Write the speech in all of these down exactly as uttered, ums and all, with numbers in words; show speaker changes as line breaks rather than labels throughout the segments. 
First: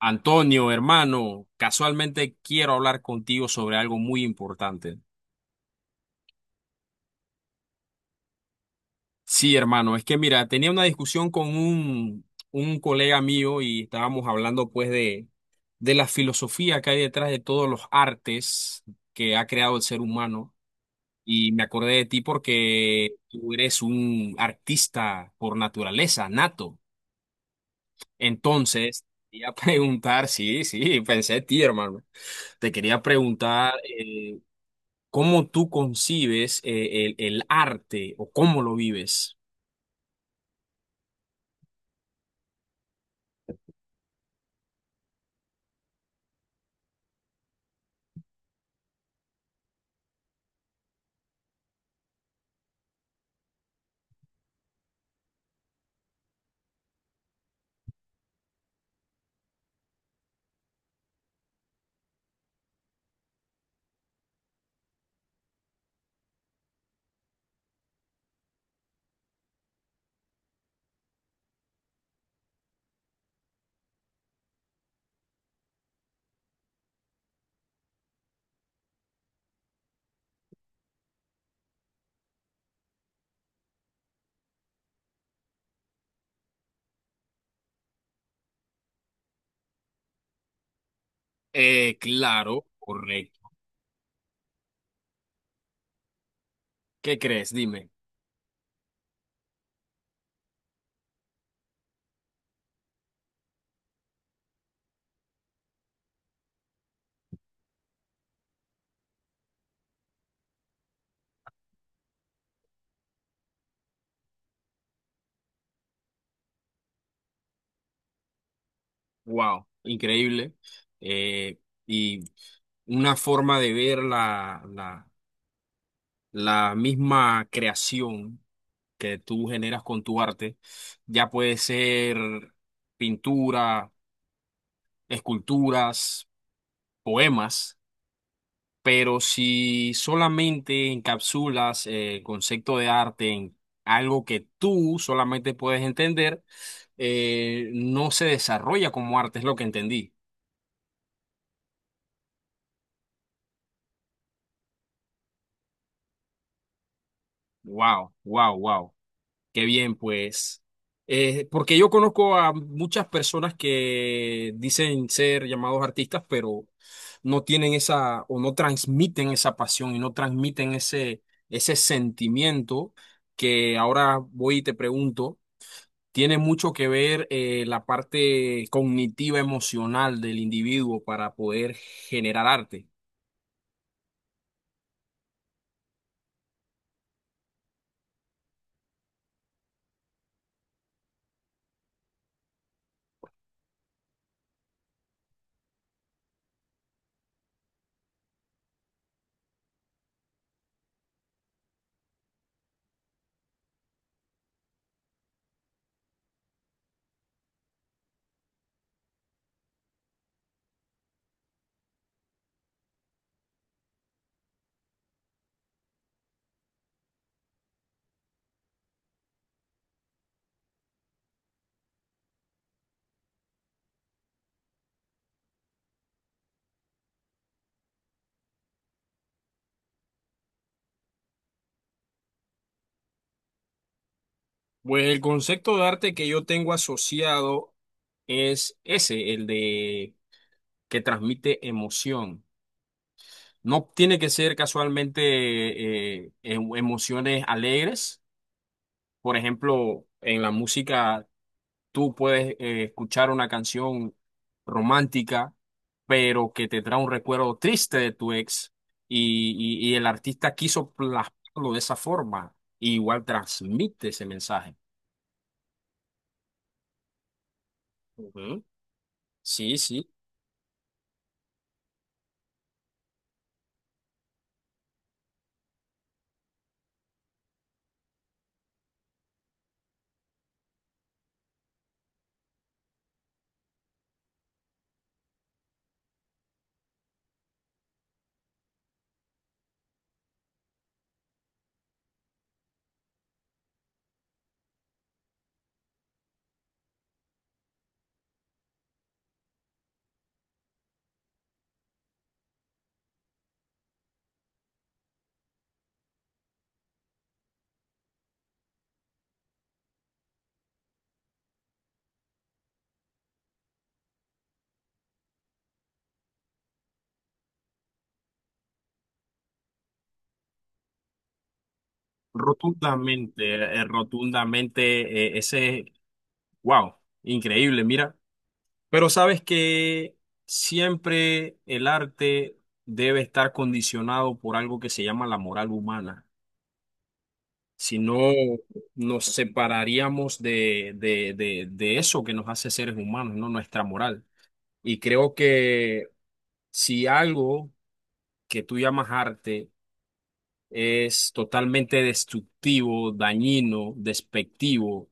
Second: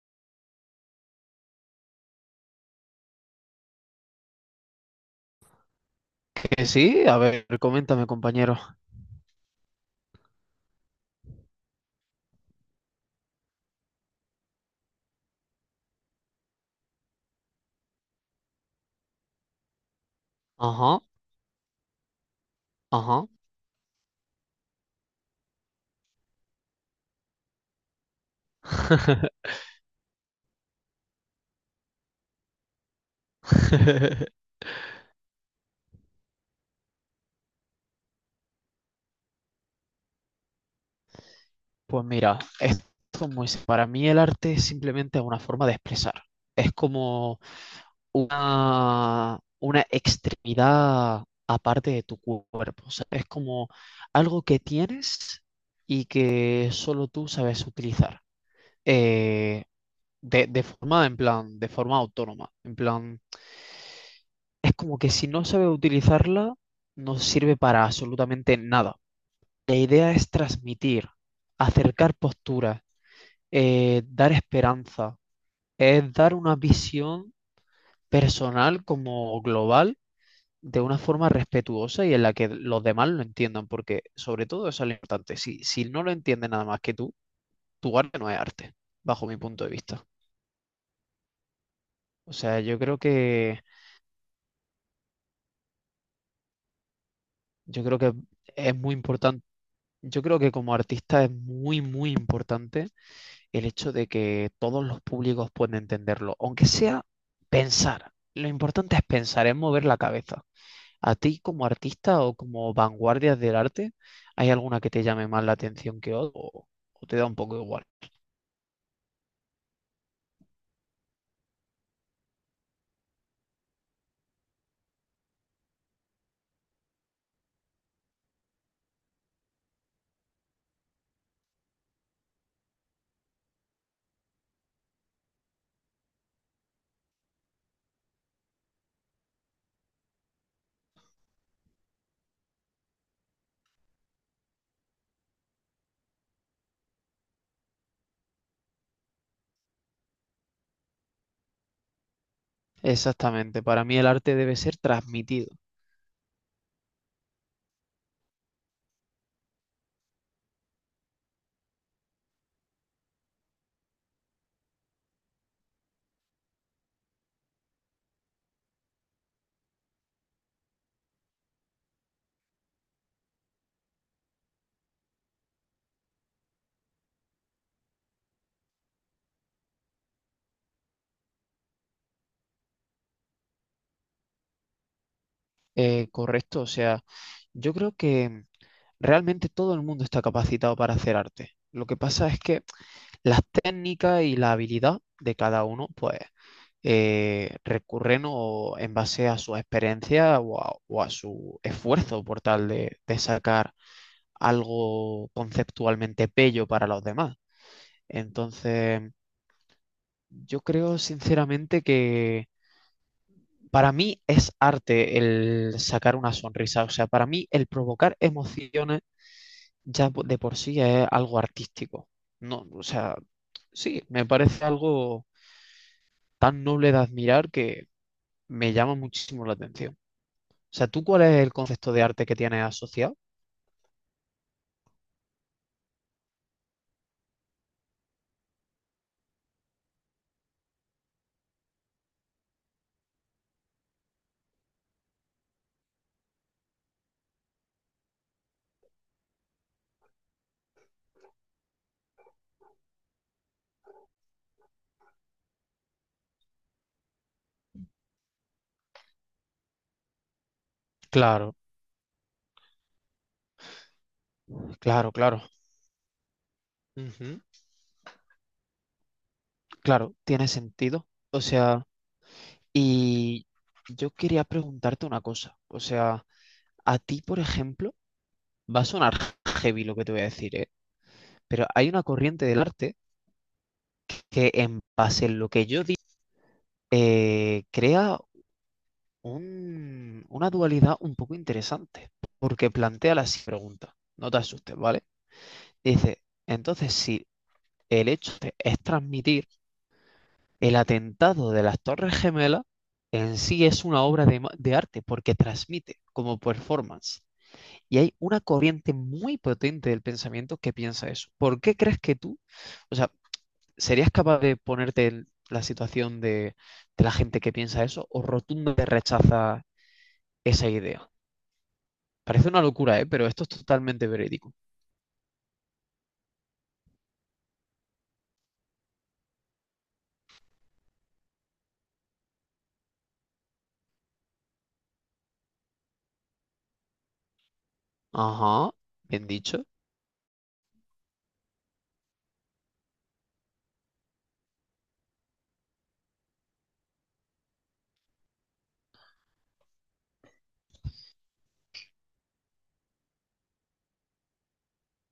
Antonio, hermano, casualmente quiero hablar contigo sobre algo muy importante.
Eh, sí, a ver, coméntame, compañero.
Sí, hermano, es que mira, tenía una discusión con un, un colega mío y estábamos hablando pues de, de la filosofía que hay detrás de todos los artes que ha creado el ser humano.
Ajá,
Y me acordé de ti porque
ajá.
tú eres un artista por naturaleza, nato. Entonces, quería preguntar, sí, sí, pensé en ti, hermano. Te quería preguntar eh, ¿cómo tú concibes eh, el, el arte o cómo lo vives?
Pues mira, esto es muy... sen- para mí el arte es simplemente una forma de expresar. Es como una, una extremidad aparte de tu cuerpo. O sea, es como algo que tienes y que solo tú sabes utilizar. Eh, de, de forma, en plan, de forma autónoma. En plan, es como que si no sabes utilizarla, no sirve para absolutamente nada. La idea es transmitir, acercar posturas, eh, dar esperanza, es dar una visión personal como global de una forma respetuosa y en la que los demás lo entiendan, porque sobre todo eso es lo importante. Si, si no lo entiende nada más que tú, tu arte no es arte, bajo mi punto de vista.
Eh,
O sea,
claro,
yo creo
correcto.
que,
¿Qué crees?
yo
Dime.
creo que es muy importante, yo creo que como artista es muy, muy importante el hecho de que todos los públicos pueden entenderlo, aunque sea pensar. Lo importante es pensar, es mover la cabeza. ¿A ti como artista o como vanguardias del arte, hay alguna que te llame más la atención que otra o, o te da un poco igual?
Wow, increíble. Eh, y una forma de ver la, la, la misma creación que tú generas con tu arte, ya puede ser pintura, esculturas, poemas. Pero si solamente encapsulas eh, el concepto de arte en algo que tú solamente puedes entender, eh, no se desarrolla como arte, es lo que entendí.
Exactamente, para mí el arte debe ser transmitido.
Wow, wow, wow. Qué bien, pues. Eh, porque yo conozco a muchas personas que dicen ser llamados artistas, pero no tienen esa o no transmiten esa pasión y no transmiten ese, ese sentimiento que ahora voy y te pregunto. Tiene mucho que ver eh, la parte cognitiva emocional del individuo para poder generar arte.
eh, correcto. O sea, yo creo que realmente todo el mundo está capacitado para hacer arte. Lo que pasa es que las técnicas y la habilidad de cada uno, pues eh, recurren o en base a su experiencia o a, o a su esfuerzo por tal de, de sacar algo conceptualmente bello para los demás. Entonces, yo creo sinceramente que para mí es arte el sacar una sonrisa, o sea, para mí el provocar emociones ya po- de por sí es algo artístico. No, o sea, sí, me parece algo tan noble de admirar que me llama muchísimo la atención. O sea, ¿tú cuál es el concepto de arte que tienes asociado?
Pues el concepto de arte que yo tengo asociado es ese, el de que transmite emoción. No tiene que ser casualmente eh, em- emociones alegres. Por ejemplo, en la música tú puedes eh, escuchar una canción romántica, pero que te trae un recuerdo triste de tu ex y, y- y el artista quiso
Claro,
plasmarlo de esa forma. Y igual transmite ese mensaje.
claro, claro. Ujú.
Ujú. Sí, sí,
Claro, tiene sentido. O sea, y yo quería preguntarte una cosa. O sea, a ti, por ejemplo, va a sonar heavy lo que te voy a decir, ¿eh? Pero hay una corriente del arte que en base a lo que yo digo, eh, crea un- una dualidad un poco interesante, porque plantea la siguiente pregunta. No te asustes, ¿vale? Dice, entonces si el hecho de- es transmitir el atentado de las Torres Gemelas, en sí es una obra de, ma- de arte, porque transmite como performance. Y hay una corriente muy potente del pensamiento que piensa eso. ¿Por qué crees que tú, o sea, serías capaz de ponerte en la situación de, de la gente que piensa eso o rotundamente rechaza esa idea? Parece una locura, ¿eh? Pero esto
rotundamente,
es
eh, eh,
totalmente verídico.
rotundamente, eh, ese, wow, increíble, mira. Pero sabes que siempre el arte debe estar condicionado por algo que se llama la moral humana. Si no,
Ajá,
nos
bien dicho.
separaríamos de, de, de, de eso que nos hace seres humanos, ¿no? Nuestra moral. Y creo que si algo que tú llamas arte es totalmente destructivo, dañino, despectivo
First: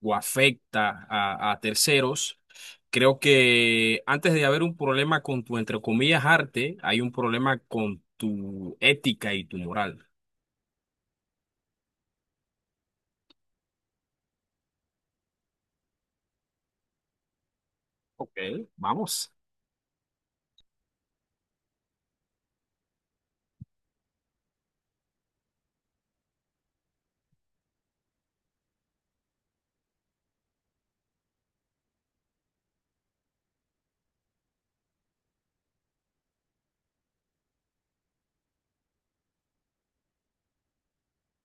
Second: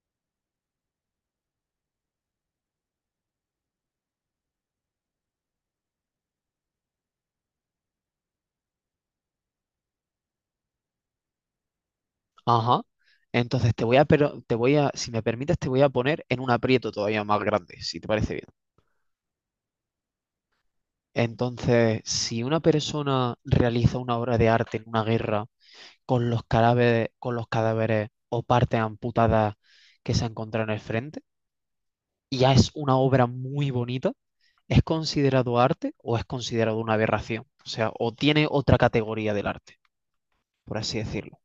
o afecta a, a terceros, creo que antes de haber un problema con tu, entre comillas, arte, hay un problema con tu ética y tu moral.
Ajá. Entonces te voy a, pero te voy a, si me permites, te voy a poner en un aprieto todavía más grande, si te parece
Ok,
bien.
vamos.
Entonces, si una persona realiza una obra de arte en una guerra con los cadáveres, con los cadáveres o partes amputadas que se encuentran en el frente, y ya es una obra muy bonita, ¿es considerado arte o es considerado una aberración? O sea, o tiene otra categoría del arte, por así decirlo.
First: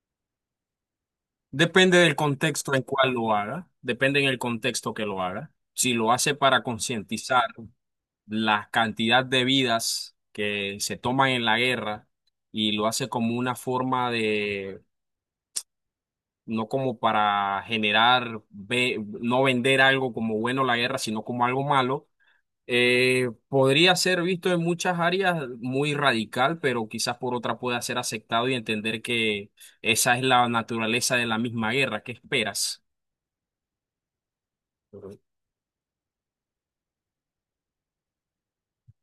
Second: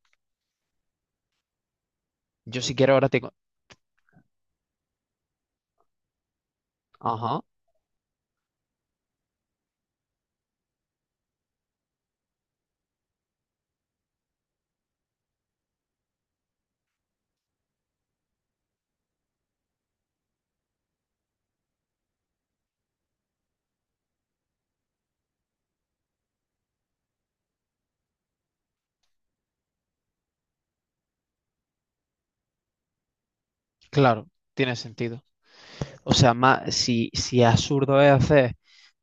Depende del
Yo
contexto
si
en
quiero ahora
cual
te
lo haga, depende en el contexto que lo haga. Si lo hace para
Ajá,
concientizar la cantidad de vidas que se toman en la guerra y lo hace como una forma de, no como para generar, ve- no vender algo como bueno la guerra, sino como algo malo, eh, podría ser visto en muchas áreas muy radical, pero quizás por otra pueda ser aceptado y entender que esa es la naturaleza de la misma guerra. ¿Qué esperas?
claro, tiene sentido. O sea, ma- si, si absurdo es hacer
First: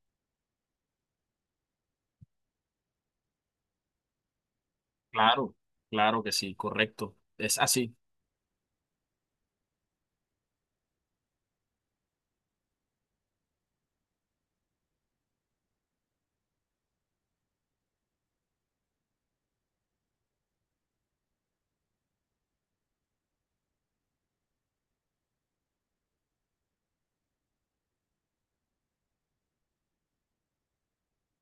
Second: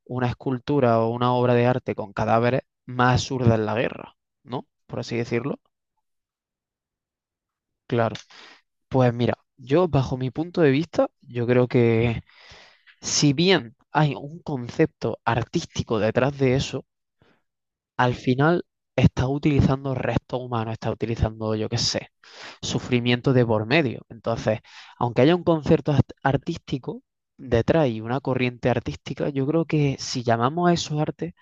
una escultura o una obra de arte con cadáveres, más absurda es la guerra, ¿no? Por así
Claro,
decirlo.
claro que sí, correcto. Es así.
Claro. Pues mira, yo bajo mi punto de vista, yo creo que si bien hay un concepto artístico detrás de eso, al final está utilizando restos humanos, está utilizando, yo qué sé, sufrimiento de por medio. Entonces, aunque haya un concepto art- artístico detrás y una corriente artística, yo creo que si llamamos a eso arte,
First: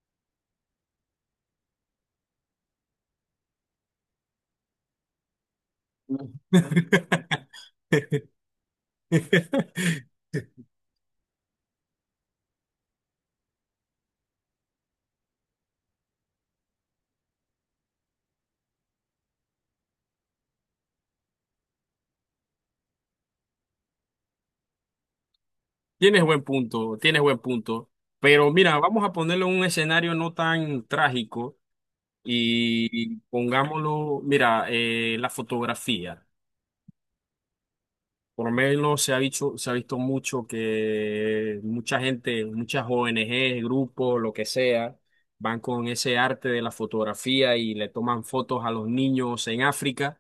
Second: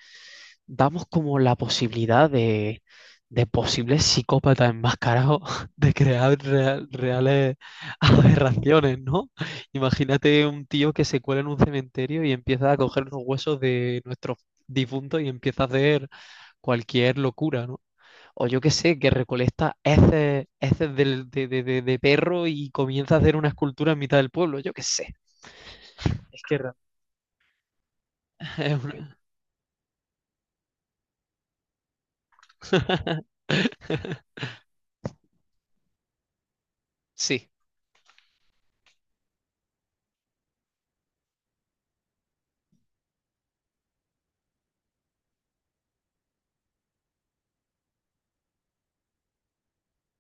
damos como la posibilidad de, de posibles psicópatas enmascarados de crear real- reales aberraciones, ¿no? Imagínate un tío que se cuela en un cementerio y empieza a coger los huesos de nuestros difuntos y empieza a hacer cualquier locura, ¿no? O yo qué sé, que recolecta heces, heces del- de, de- de- de perro y comienza a hacer una escultura en mitad del pueblo, yo qué sé.
Tienes buen
Es que ra-
punto, tienes buen punto. Pero mira,
Es
vamos a
una-
ponerlo en un escenario no tan trágico y pongámoslo, mira, eh, la fotografía.
Sí,
Por lo menos se ha dicho, se ha visto mucho que mucha gente, muchas O N G, grupos, lo que sea, van con ese arte de la fotografía y le toman fotos a los niños en África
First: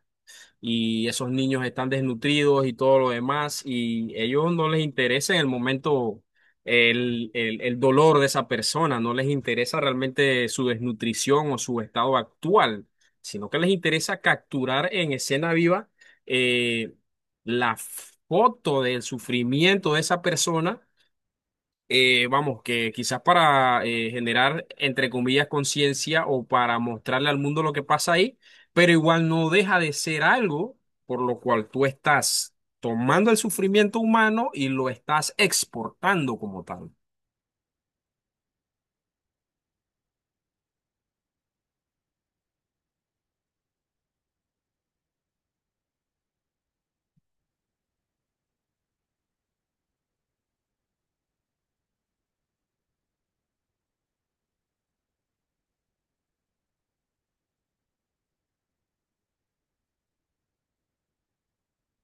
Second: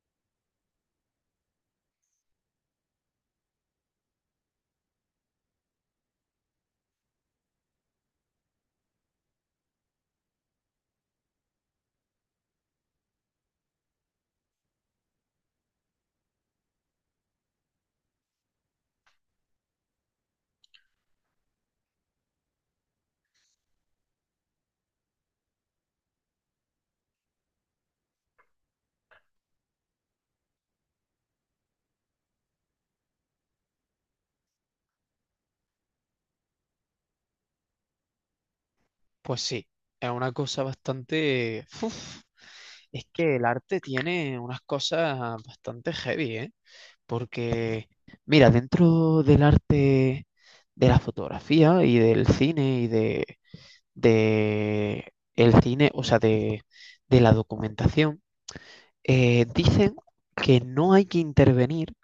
y esos niños están desnutridos y todo lo demás y ellos no les interesa en el momento el, el, el dolor de esa persona, no les interesa realmente su desnutrición o su estado actual, sino que les interesa capturar en escena viva eh, la foto del sufrimiento de esa persona, eh, vamos, que quizás para eh, generar, entre comillas, conciencia o para mostrarle al mundo lo que pasa ahí, pero igual no deja de ser algo por lo cual tú estás tomando el sufrimiento humano y lo estás exportando como tal.
pues sí, es una cosa bastante... Uf, es que el arte tiene unas cosas bastante heavy, ¿eh? Porque, mira, dentro del arte de la fotografía y del cine y de, de el cine, o sea, de, de la documentación, eh, dicen que no hay que intervenir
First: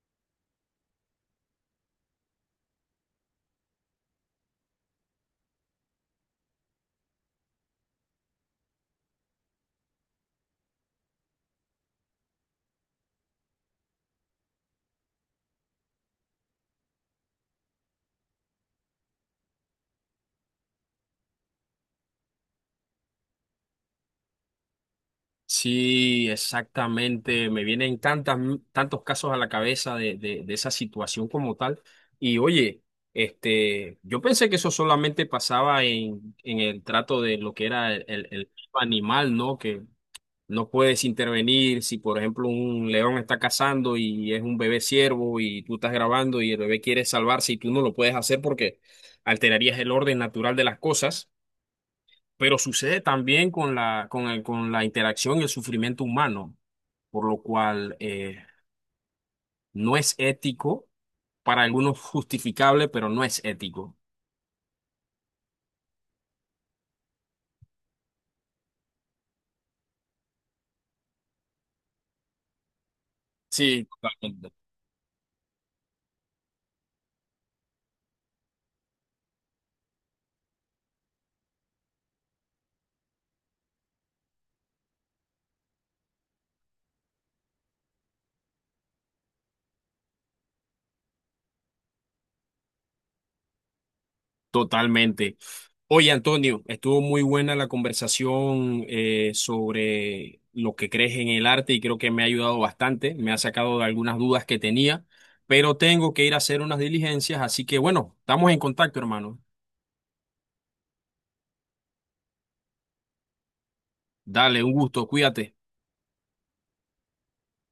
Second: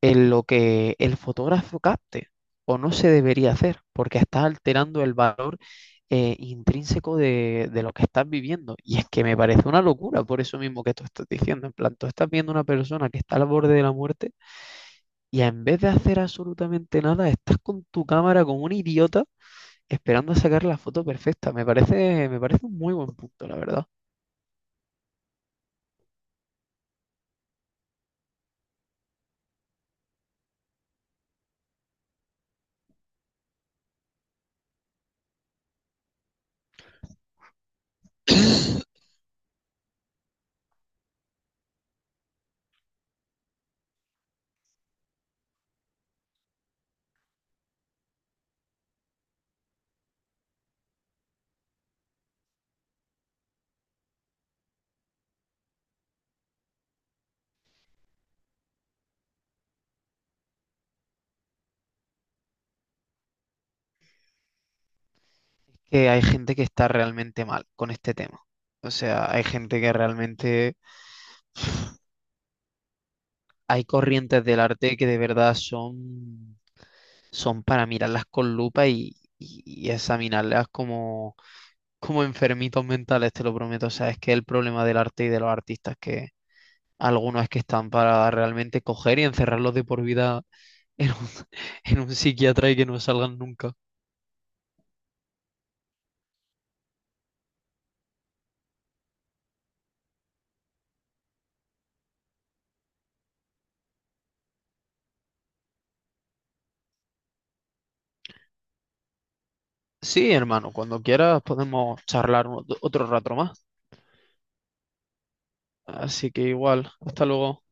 en lo que el fotógrafo capte, o no se debería hacer, porque está alterando el valor eh, intrínseco de, de lo que estás viviendo. Y es que me parece una locura, por eso mismo que tú estás diciendo. En plan, tú estás viendo una persona que está al borde de la muerte y en vez de hacer absolutamente nada, estás con tu cámara como un idiota esperando a sacar la foto perfecta. Me parece, me parece un muy buen punto, la verdad.
Sí, exactamente. Me vienen tantas, tantos casos a la cabeza de, de, de esa situación como tal. Y oye, este, yo pensé que eso solamente pasaba en, en el trato de lo que era el, el- el animal, ¿no? Que no puedes intervenir si, por ejemplo, un león está cazando y es un bebé ciervo y tú estás grabando y el bebé quiere salvarse y tú no lo puedes hacer porque alterarías el orden natural de las cosas. Pero sucede también con la, con el- con la interacción y el sufrimiento humano, por lo cual eh, no es ético, para algunos justificable, pero no es ético.
Que hay gente que está realmente mal con este tema. O sea, hay gente que realmente, hay
Sí,
corrientes
totalmente.
del arte que de verdad son, son para mirarlas con lupa y, y- y examinarlas como, como enfermitos mentales, te lo prometo. O sea, es que el problema del arte y de los artistas que algunos es que están para realmente coger y encerrarlos de por vida en un, en un psiquiatra y que no salgan nunca.
Totalmente. Oye, Antonio, estuvo muy buena la conversación eh, sobre lo que crees en el arte y creo que me ha ayudado bastante, me ha sacado de algunas dudas que tenía, pero tengo que ir a hacer unas diligencias, así que bueno, estamos en contacto, hermano.
Sí, hermano, cuando quieras podemos charlar un- otro rato más.
Dale, un gusto, cuídate.
Así que igual, hasta luego.